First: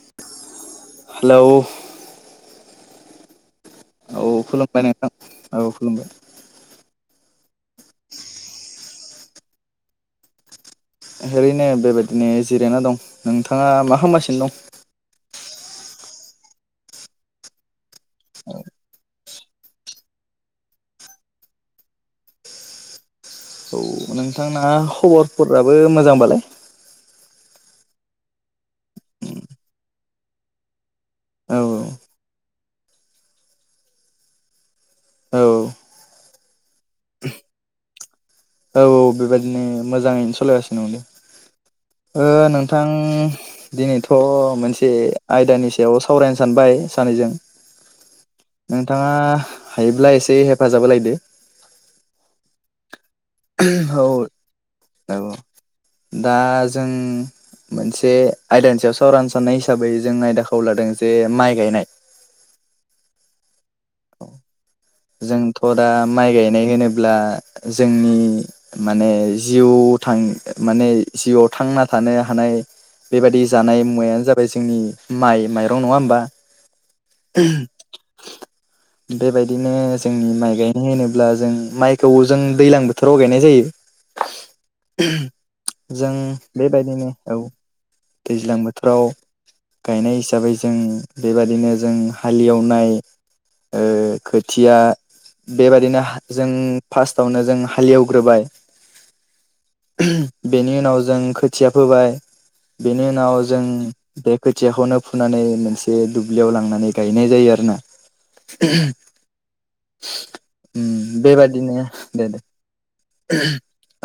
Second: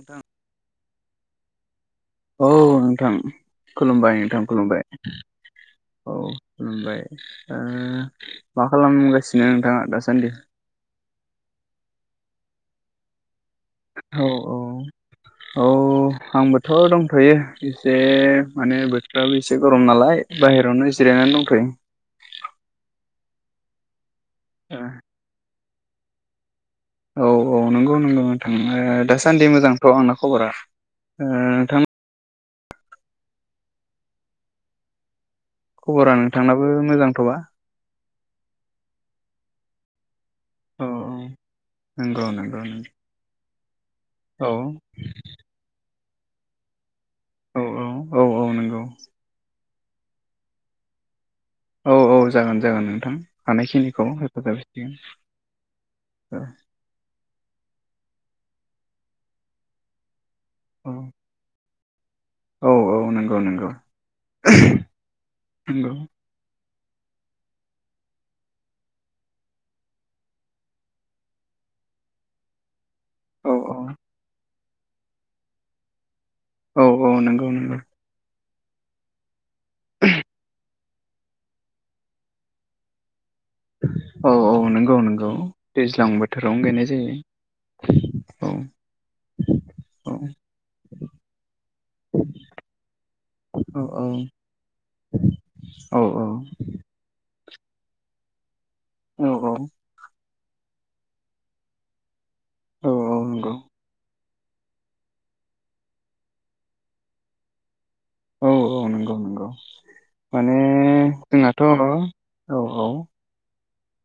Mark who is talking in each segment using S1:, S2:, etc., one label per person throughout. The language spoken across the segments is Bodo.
S1: नोंथां
S2: हेलौ।
S1: औ नोंथां। खुलुमबाय
S2: औ
S1: नोंथां खुलुमबाय
S2: नोंथां खुलुमबाय
S1: औ खुलुमबाय। ओ मा खालामगासिनो नोंथाङा दासान्दि?
S2: ओरैनो बेबायदिनो जिरायना दं, नोंथाङा मा
S1: औ
S2: खालामगासिनो
S1: औ
S2: दं?
S1: औ। आंबोथ' दंथ'यो एसे माने बोथोराबो एसे गरम नालाय बाहेरायावनो एसे। जिरायनानैय दंथयो।
S2: [inaudible] औ नोंथांना खबरफोराबो मोजांबालाय।
S1: औ औ नंगौ नोंगौ नोंथां दासान्दि मोजांथ' आंना खबरा। ओ
S2: औ
S1: नोंथां।
S2: औ
S1: खबरा नोंथांनाबो मोजांथ'बा।
S2: औ औ बेबायदिनो मोजाङैनो स। सालायगासिनो
S1: औ
S2: दं। ओ
S1: नंगौ नंगौ
S2: नोंथां।
S1: नंगौ
S2: दिनैथ'
S1: औ
S2: मोनसे आयदानि सायाव सावरायनो सानबाय। सानैजों
S1: औ औ औ औ नंगौ
S2: नोंथाङा हायोब्ला एसे हेफाजाब होलायदो।
S1: औ औ जागोन जागोन नोंथां
S2: औ
S1: हानायखिनिखौ हेफाजाब होगोन।
S2: औ दा जों। मोनसे आयदानि सायाव सावरायनो साननाय हिसाबै जों आयदाखौ लादों
S1: औ
S2: जे माइ गायनाय।
S1: औ औ नंगौ नंगौ।
S2: जोंथ' दा
S1: नंगौ
S2: माइ गायनो होनोब्ला जोंनि माने जिउ थां माने थांना थानो हानाय बेबायादि
S1: औ औ
S2: जानाय मुवायानो जाबाय जोंनि माइ माइरं नङा होनबा।
S1: औ औ नंगौ नंगौ।
S2: बेबायदिनो जोंनि माइ गायनाय होनोब्ला जों माइखौ जों दैज्लां बोथोराव
S1: औ औ नंगौ
S2: गायनाय
S1: नंगौ दैज्लां
S2: जों
S1: बोथोरावनो गायनाय
S2: बेबायदिनो
S1: जायो
S2: औ।
S1: औ
S2: दैज्लां बोथोराव।
S1: औ
S2: गायनाय हिसाबै जों बेबादिनो जों हालेवनाय
S1: औ
S2: ओ। खुथिया
S1: औ
S2: बेबायादिनो जों फारस्तावनो जों हालेवग्रोबाय बेनि उनाव जों खोथिया फोबाय
S1: औ
S2: बेनि
S1: औ
S2: उनाव
S1: नंगौ
S2: जों बे खोथियाखौनो फुनानै मोनसे दुब्लियाव लांनानै गायनाय जायो आरो ना
S1: औ औ
S2: [unintelligible]
S1: नंगौ नंगौ माने जोंहाथ'
S2: बेबादिनो दे दे
S1: औ औ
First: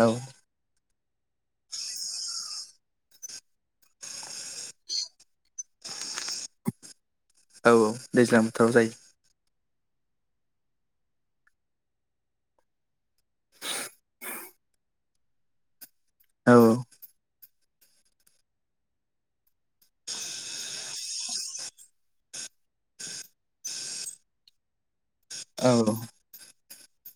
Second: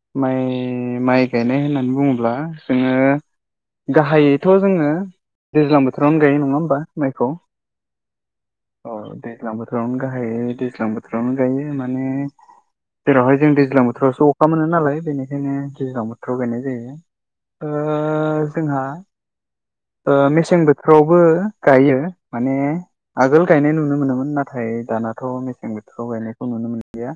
S2: औ
S1: माइ माइ गायनाय होननानै बुङोब्ला जोंङो गाहायैथ' जोंङो दैज्लां बोथोरावनो गायो नोंङा होमबा मायखौ
S2: औ दैज्लां बोथोराव जायो
S1: अ दैज्लां बोथोराव बोथोरावनो गाहायै दैज्लां बोथोरावनो गायो माने जेरावहाय जों दैज्लां बोथोरावसो अखा मोनो नालाय बेनिखायनो दैज्लां बोथोराव
S2: औ
S1: गायनाय जायो‌ ओ जोंहा ओ मेसें बोथोरावबो गायो माने आगोल गायनाय नुनो मोनोमोन नाथाय ओमफ्राय दानाथ' मेसें
S2: औ
S1: बोथोराव गायनायखौ नुनो मोनलिया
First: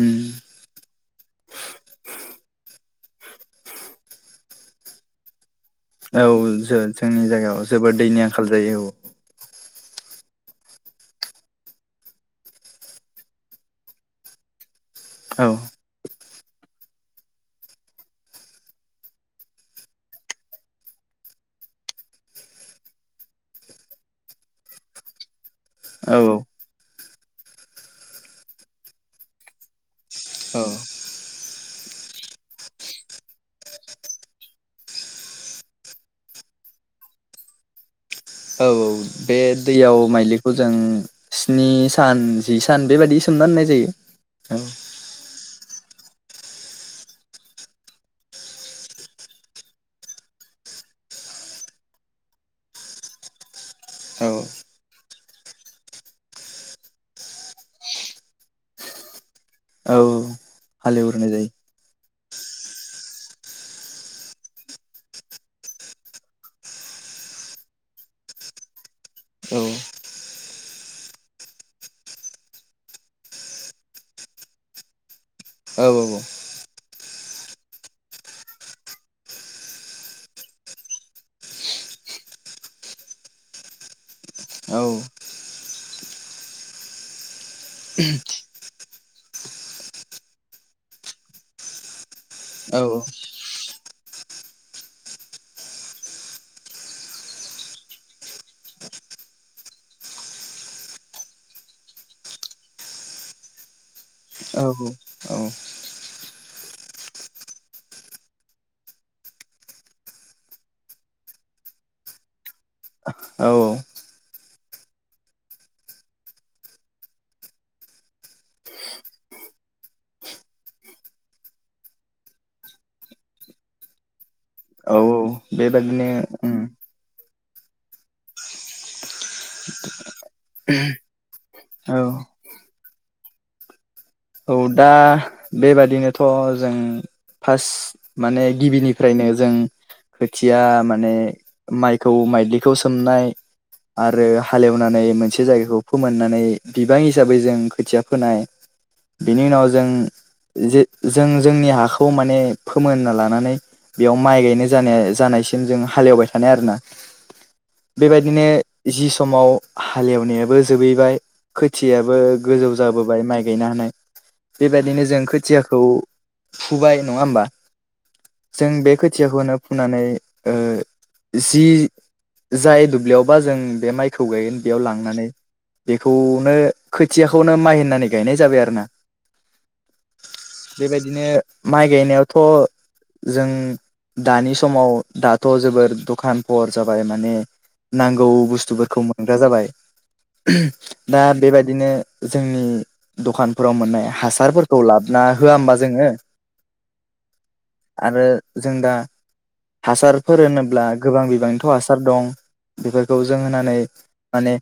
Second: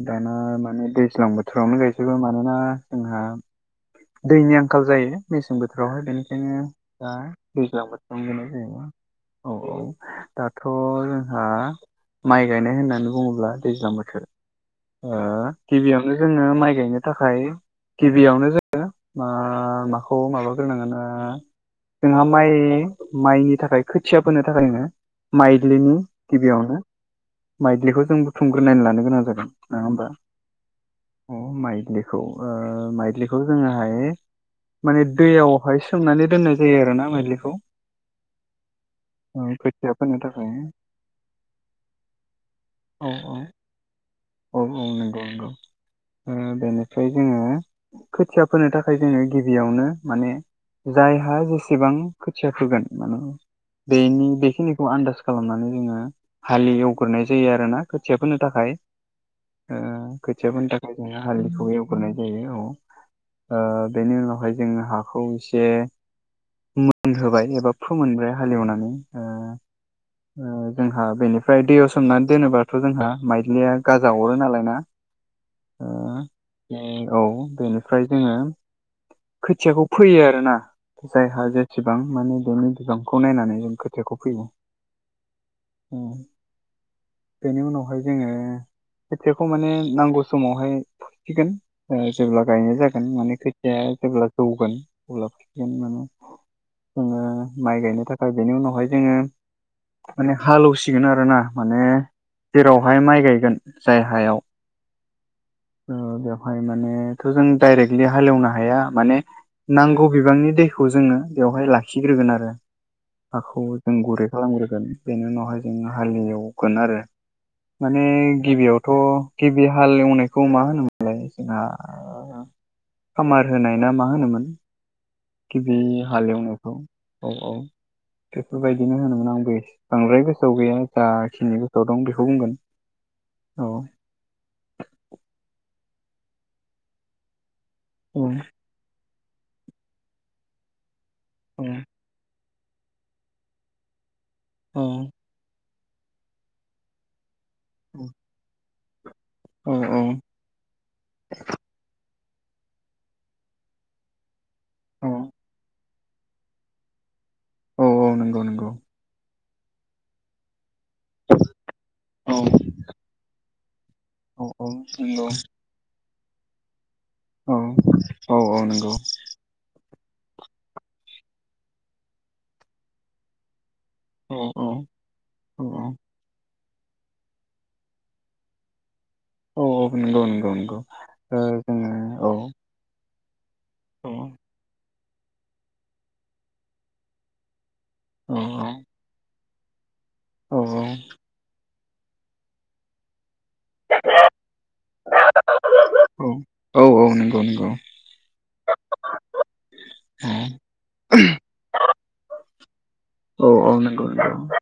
S2: उम
S1: दाना माने दैज्लां बोथोर बोथोरावनो गायजोबो मानोना जोंहा दैनि आंखाल जायो मेसें बोथोर बोसोरफ्रावहाय
S2: औ
S1: बेनिखायनो
S2: जो
S1: दा
S2: जोंनि जायगायाव
S1: दैज्लां
S2: जोबोद दैनि
S1: बोथोराव
S2: आंखाल
S1: गायनाय
S2: जायो औ
S1: जायोऔ औ दाथ' जोंहा माइ गायनाय होननानै बुङोब्ला दैज्लां बोथोर ओ
S2: औ
S1: गिबियावनो जोंङो माइ गायनो थाखाय गिबियावनो जोंङो मा माखौ माबाग्रोनांगोन जोंहा माइ माइनि थाखाय खोथिया फोनो थाखाय नोंङो माइ माइलिनि गिबियावनो माइलिखौ जों बुथुमग्रोनानै लानो गोनां जागोन नङा होमबा
S2: औ
S1: अ माइग्लिलिखौ माइग्लिलिखौ जोङोहाय माने दैयावहाय सोमनानै दोननाय जायो आरोना मैलिखौ
S2: औ औ बे दैयाव
S1: थाखाय
S2: माइलिखौ जों स्नि सान जि सान
S1: औ
S2: बेबायदि स
S1: औ
S2: सना होननाय जायो
S1: औ औन दनो बेनिफ्राय जोङो खोथिया फोनो थाखाय जोङो गिबियावनो माने जायहा जेसेबां खोथिया फोगोन मान बेनि
S2: औ
S1: बेखिनिखौ आन्दाज खालामनानै जोङो हाललि एवग्रोनाय जायो आरोना खोथियाफोरनो थाखाय [unintelligible]
S2: औ
S1: नि थाखाय जों
S2: हालेवग्रोनाय जायो
S1: हाखौ एव गुरनाय जायो औ बेनि उनावहाय जोङो हाखौ एसे फ मोनहोबाय एबा फोमोनब्रबाय हालेवनानै
S2: औ
S1: जोंहा बेनिफ्राय दैयाव सोमनानै दोनोबाथ' जोंहा माइलिया गाजा अरो नालाय ना
S2: औ
S1: औ बेनिफ्राय जोङो खोथियाखौ फैयो आरो ना जायहा जेसेबां माने बेनि बिबांखौ नायनानै जों खोथियाखौ फैयो।
S2: औ
S1: बेनि उनावहाय जोङो खोथियाखौ माने नांगौ समावहाय फुसिगोन जेब्ला गायनाय
S2: औ
S1: जागोन माने खोथिाया जेब्ला जौगोन अब्ला फुसिगोन माने जोङो माइ गायनो थाखाय बेनि उनावहाय जोङो माने हालेवसिगोन आरो ना माने जेरावहाय माइ गायगोन जाय हायाव
S2: औ औ
S1: बेवहाय मानेथ' जों डायरेक्टलि हालेवनो हाया माने नांगौ बिबांनि दैखौ जोङो बेवहाय लाखिग्रोगोन आरो।
S2: औ
S1: हाखौ
S2: औ
S1: जों गुरै खालामग्रोगोन बेनि उनावहाय जोङो हालेवगोन आरो। माने गिबियावथ' गिबि हाल एवनायखौ मा होनोमोनलाय जोंहा खामार होनायना माहोनोमोन
S2: औ औ
S1: गिबि
S2: बेबादिनो उम
S1: हालेवनायखौ। औ औ। बेफोरबायदिनो होनोमोन आंबो एस बांद्राय गोसोआव गैया जाखिनि
S2: औ
S1: गोसोआवदं बेखौ बुंगोन। औ।
S2: औ दा बेबादिनोथजों फासत
S1: औ
S2: माने गिबिनि। फ्रायनो जों खोथिया माने
S1: औ
S2: माइखौ माइग्लि। खौ सोमनाय आरो
S1: औ
S2: हालेवनानै मोनसे जायगाखौ फोमोननानै बिबां हिसाबै। जों खोथिया फोनाय बिनि
S1: औ
S2: उनावजों जे जों जोंनि हाखौ माय माने फोमोनना लानानै बेयाव माइ गायनो जानाय
S1: औ
S2: जानायसिम जोंङो हालेवबायथानाय आरोना
S1: औ औ नंगौ
S2: बेबायदिनो
S1: नंगौ
S2: जि समाव हालेवनायाबोज जोबैबाय खोथियाबो
S1: औ
S2: गोजौ जाबोबाय माइ गायनो हानाय।
S1: औ औ
S2: बेबायदिनोजों
S1: नंगौ
S2: खोथियाखौ फुबाय। नङाहोमबा
S1: औ औ औ
S2: जों
S1: नंगौ
S2: बे खोथियाखौनो फुनानै। ओह जि जाय दुब्लियावबा जों। बे माइखौ
S1: औ
S2: गायगोन
S1: औ
S2: बेयाव लांनानै
S1: औ औ
S2: बेखौनो। खोथियाखौनो माइ होननानै गायनायजाबाय आरोना।
S1: औ औ नंगौ नंगौ नंगौ
S2: बेबायदिनो माइ
S1: ओ
S2: गायनायावथ। जों
S1: जोङो
S2: दानि समाव दाथ जोबोर दखानफर जाबाय माने। नांगौ
S1: औ
S2: बुसथुफोरखौ मोनग्रा जाबाय।
S1: औ
S2: उम दा बेबायदिनो जोंनि दखानफ्रोम। हासारफोरखौ लाबना होआ ओमबा जोङो।
S1: औ औ नंगौ नंगौ
S2: आरो जोंदा।
S1: औ
S2: हासारफोर होनोब्ला गोबां बिबांनिथ हासारदं। बेफोरखौ जों
S1: औ औ
S2: होनानै
S1: नंगौ
S2: माने
S1: नंगौ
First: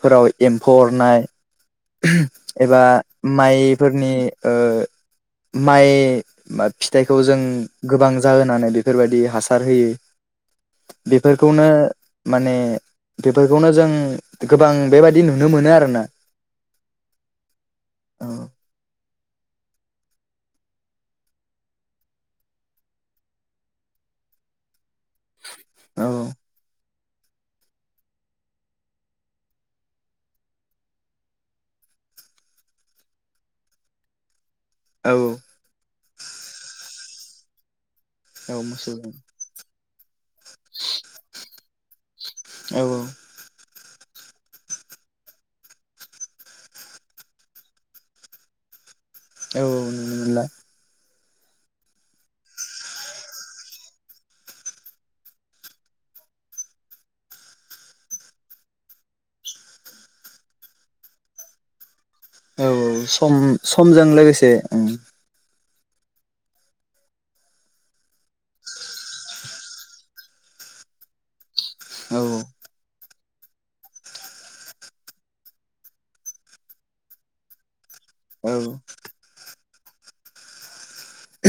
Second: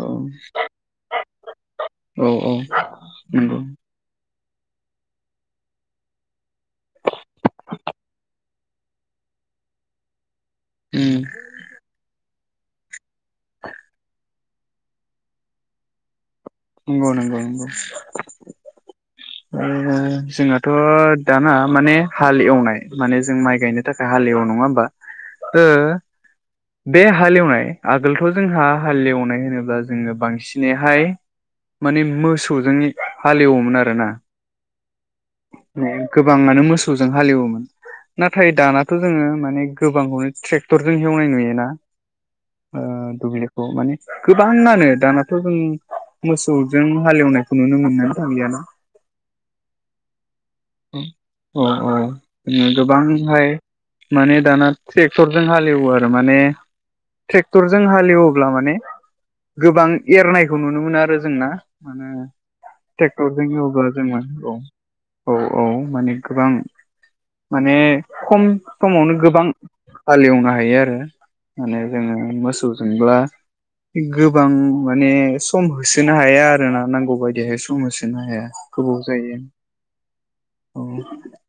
S1: औ
S2: एम्फौ अरनाय।
S1: औ औ।
S2: एबा
S1: नंगौ
S2: माइफोरनि ओह। माइ बा फिथाइखौजों गोबां जाहोनानै बेफोरबायदि हासार होयि।
S1: उम
S2: बेफोरखौनो। माने बेफोरखौनो जों गोबां बेबादि नुनो मोनो आरोना।
S1: नंगौ नंगौ नंगौ नंगौ।
S2: औ
S1: ओह जोंहाथ दाना माने हालएवनाय माने जों माइ गायनो थाखाय हाल लेवो नङा होमबा ओ
S2: औ
S1: बे हालेवनाय आगोलथ जोंहा हालेवनाय होनोब्ला जोङो बांसिनैहाय। माने मोसौजों हालेवोमोन आरोना।
S2: औ।
S1: उम गोबाङानो मोसौजों हालेवोमोन नाथाय
S2: औ मोसौ
S1: दानाथ जोङो माने गोबांखौनो। ट्रेक्टरजों हेवनाय नुयोना।
S2: औ
S1: ओह
S2: औ
S1: दुब्लिखौ माने गोबाङानो दानाथ जों। मोसौजों हालेवनायखौ नुनो मोननो थांलियाना।
S2: औ नुनोमोनला।
S1: औ औ [unintelligible] गोबांहाय। माने दाना ट्रेक्टरजों हालेवो आरो माने ट्रेक्टरजों हालेवोब्ला माने गोबां एरनायखौ नुनो मोनो आरो जोंना। मानो
S2: औ सम समजों
S1: ट्रेक्टरजों
S2: लोगोसे
S1: [unintelligible]
S2: उम
S1: औ औ माने गोबां। माने खम समावनो गोबां हालेवनो हायो आरो। माने जोङो
S2: औ
S1: मोसौजोंब्ला गोबां माने सम होसोनो हाया आरोना नांगौ बायदिहाय सम होसो होनो हाया गोबावजायो। औ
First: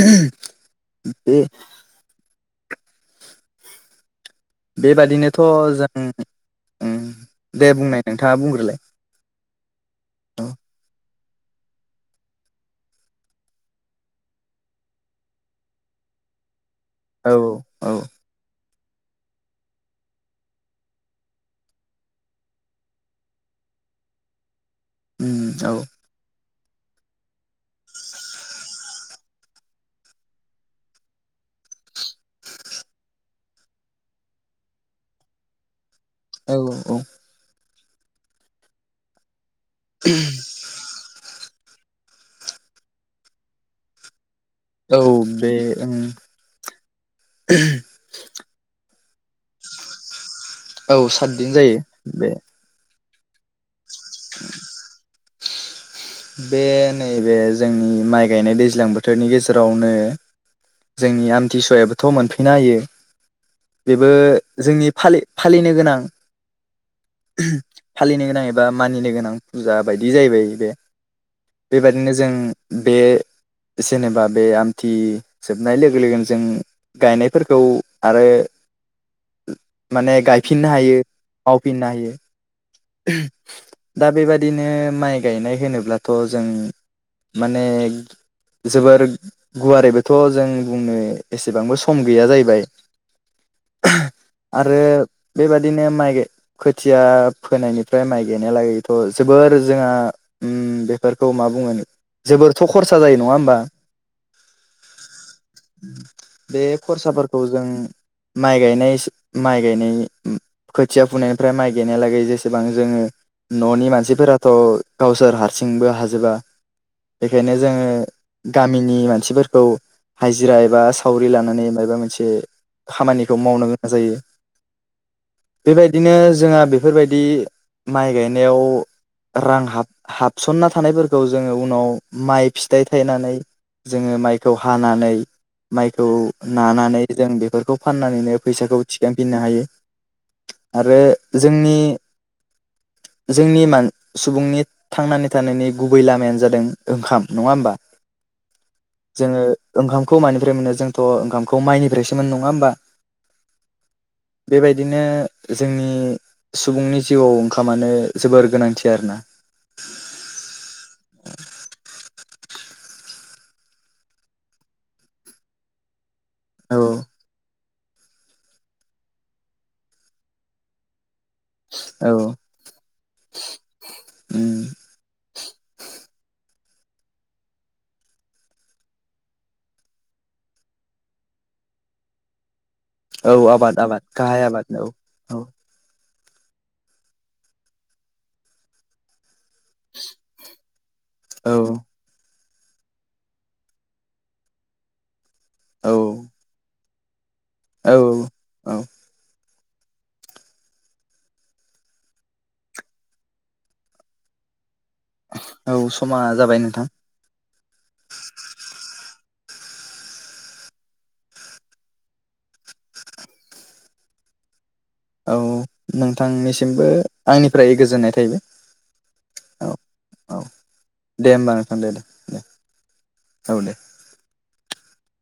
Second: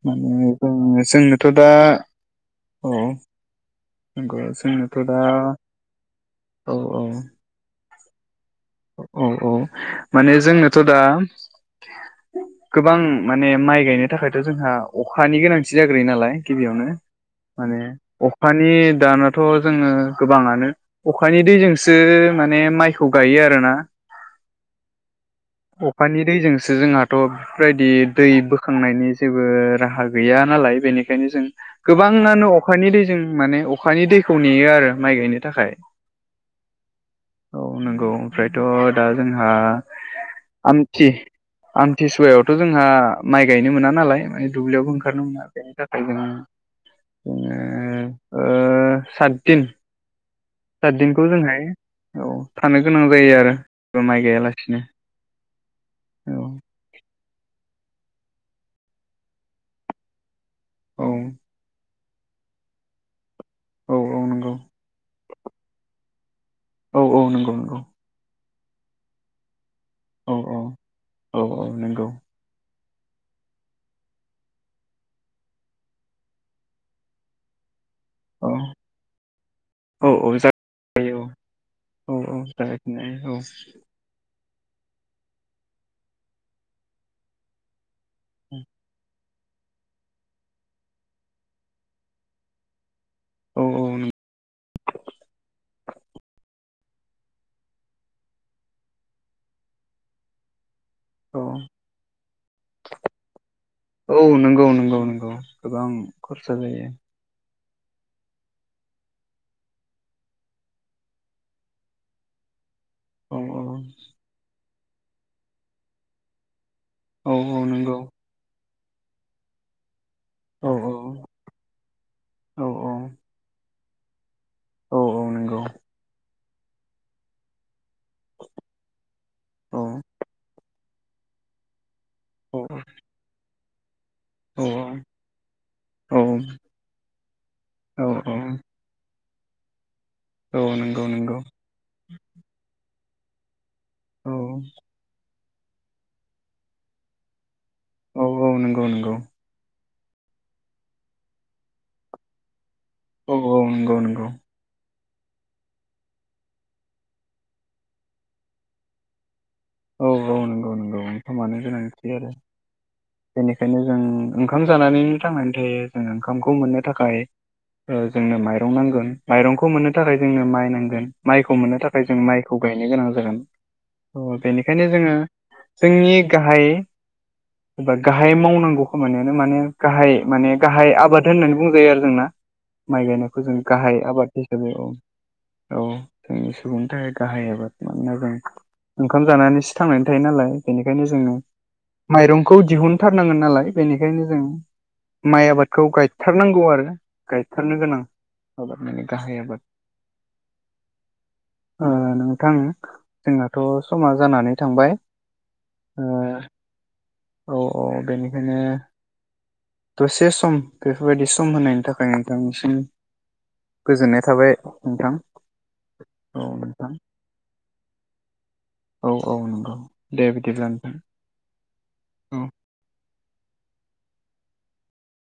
S1: माने जोंङो
S2: बे
S1: जोंनोथ दा औ। नंगौ जोंनोथ' दा
S2: बेबादिनोथ'
S1: औ
S2: जों
S1: औ
S2: दे बुंनाय नोंथाङा बुंग्रोलाय
S1: औ औ माने
S2: औ
S1: जोंनोथ' दा
S2: [inaudible]
S1: गोबां माने माइ गायनो थाखायथ' जोंहा अखानि गोनांथि जाग्रोयो नालाय गिबियावनो
S2: औ
S1: माने
S2: औ
S1: अखानि दानाथ' जोङो गोबाङानो अखानि दैजोंसो माने माइखौ गायो आरो ना।
S2: उम औ
S1: अखानि दैजों सो जोंहाथ' बेफोरबायदि दै बोखांनायनि जेबो राहा गैया नालाय बेनिखायनो जों गोबाङानो अखानि दैजों माने अखानि दैखौ नेयो आरो माइ गायनो थाखाय।
S2: औ औ औ।
S1: औ नंगौ ओमफ्रायथ' दा जोंहा
S2: [unintelligible]
S1: आमथि आमथि सुवायावथ' जोंहा माइ गायनो मोना नालाय माने दुब्लियावबो
S2: औ
S1: ओंखारनो मोना
S2: बे
S1: बेनि
S2: उम
S1: थाखाय जों जोङो ओ सातदिन
S2: औ
S1: सातदिनखौ
S2: सातदिन
S1: जोंहाय
S2: जायो बे
S1: औ थानो गोनां जायो आरो माइ गायालासिनो औ
S2: बे नैबे जोंनि माइ गायनाय दैज्लां बोथोरनि गेजेरावनो
S1: औ
S2: जोंनि आमथिसुवायाबोथ' मोनफैनो हायो
S1: औ
S2: बेबो
S1: औ नंगौ
S2: जोंनि फालि फालिनो गोनां
S1: औ औ नंगौ नंगौ।
S2: बा मानिनो गोनां फुजा बायदि
S1: औ
S2: जाहैबाय
S1: औ
S2: बे
S1: औ औ नंगौ।
S2: बेबायदिनो जों बे जेनेबा बे आमथि जोबनाय लोगो लोगोन जों गायनायफोरखौ, आरो
S1: औ औ
S2: माने
S1: औ
S2: गायफिननो हायो
S1: जायो
S2: मावफिननो हायो।
S1: उम जागायफिननो औ
S2: बेबायदिनो माइ गायनाय होनोब्लाथ' जों माने, जोबोर गुवारैबोथ' जों बुंनो एसेबांबो सम गैया जाहैबाय,
S1: औ औ
S2: [unintelligible] आरो बेबादिनो माइ गाय खोथिया, फोनायनिफ्राय माइ गायनाय लागैथ' जोबोर जोंहा ओम बे फोरखौ
S1: नंगौ
S2: मा बुङो जोबोरथ' खरसा जायो नङा होमबा,
S1: औ नंगौ नंगौ नंगौ गोबां खरसा
S2: बे
S1: जायो।
S2: खरसाफोरखौ जों माइ गायनाय माइ गायनाय खोथिया फुनायनिफ्राय माइ गायनाय लागै एसेबां जोङो
S1: औ औ
S2: न'नि मानसिफोराथ' गावसोर हारसिंबो हाजोबा
S1: औ
S2: बेखायनो
S1: औ
S2: जोङो
S1: नंगौ
S2: गामिनि मानसिफोरखौ, हाजिरा
S1: औ
S2: एबा
S1: औ
S2: सावरि लानानै माबा मोनसे
S1: औ
S2: खामानिखौ मावनो गोनां जायो।
S1: औ औ नंगौ
S2: बेबायदिनो जोंहा बेफोरबायदि दि माइ गायनायाव रां
S1: औ
S2: हाब हाबसनना थानायफोरखौ जोङो उनाव, माइ
S1: औ औ
S2: फिथाइ थायनानै जोङो माइखौ
S1: औ
S2: हानानै, माइखौ
S1: औ
S2: नानानै जों बेफोरखौ
S1: औ
S2: फाननानैनो फैसाखौ थिखां फिनो हायो
S1: औ
S2: आरो
S1: नंगौ नंगौ
S2: जोंनि, जोंनि मान
S1: औ
S2: सुबुंनि थांनानै थानायनि गुबै लामायानो जादों ओंखाम नङा होमबा,
S1: औ औ नंगौ नंगौ।
S2: जोङो ओंखामखौ मानिफ्राय मोनो जोंथ' ओंखामखौ माइनिफ्रायसो मोनो नङा होमबा,
S1: औ औ नंगौ नंगौ,
S2: बेबायदिनो जोंनि सुबुंनि जिउआव ओंखामानो जोबोर गोनांथि आरोना?
S1: औ औ नंगौ नंगौ ओंखामानो गोनांथि आरो बेनिखायनो जों ओंखाम जानानैनो थांनानै थायो जों ओं ओंखामखौ मोननो
S2: औ
S1: थाखाय जोंनो माइरं नांगोन माइरंखौ मोननो थाखाय जोंनो माइ नांगोन, माइखौ मोननो थाखाय जों
S2: औ
S1: माइखौ गायनो गोनां जागोन औ बेनि
S2: उम
S1: बेखायनो जोङो जोंनि गाहाय,
S2: [inaudible]
S1: एबा गाहाय मावनांगौ खामानियानो माने गाहाय माने गाहाय आबाद होननानै बुंजायो आरो जोंना माइ गायनायखौ जों गाहाय आबाद हिसाबै औ औ जोंनि सुबुंनि थाखाय गाहाय आबाद मानोना जों ओंखाम जानानै थि थांनानै थायो नालाय बेनिखायनो जोङो
S2: औ
S1: माइरं खौ दिहुनथारनांगोन नालाय बेनिखायनो जों माइ आबादखौ गायथारनांगौ आरो गायथारनो
S2: औ
S1: गोनां
S2: औ
S1: आबाद माने गाहाय आबाद ओ नोंथां जोंहाथ' समा जानानै, थांबाय ओ
S2: औ समा जाबाय नोंथां
S1: औ औ बेनिखायनो, दसे सम बेफोरबायदि सम होनायनि थाखाय नोंथांनिसिम, गोजोननाय थाबाय। नोंथां
S2: औ
S1: औ
S2: नोंथांनिसिमबो
S1: नोंथां
S2: आंनिफ्राय गोजोननाय थायैबाय,
S1: औ औ नंगौ दे बिदिबा नोंथां
S2: दे होमबा नोंथां दे दे दे
S1: औ
S2: औ दे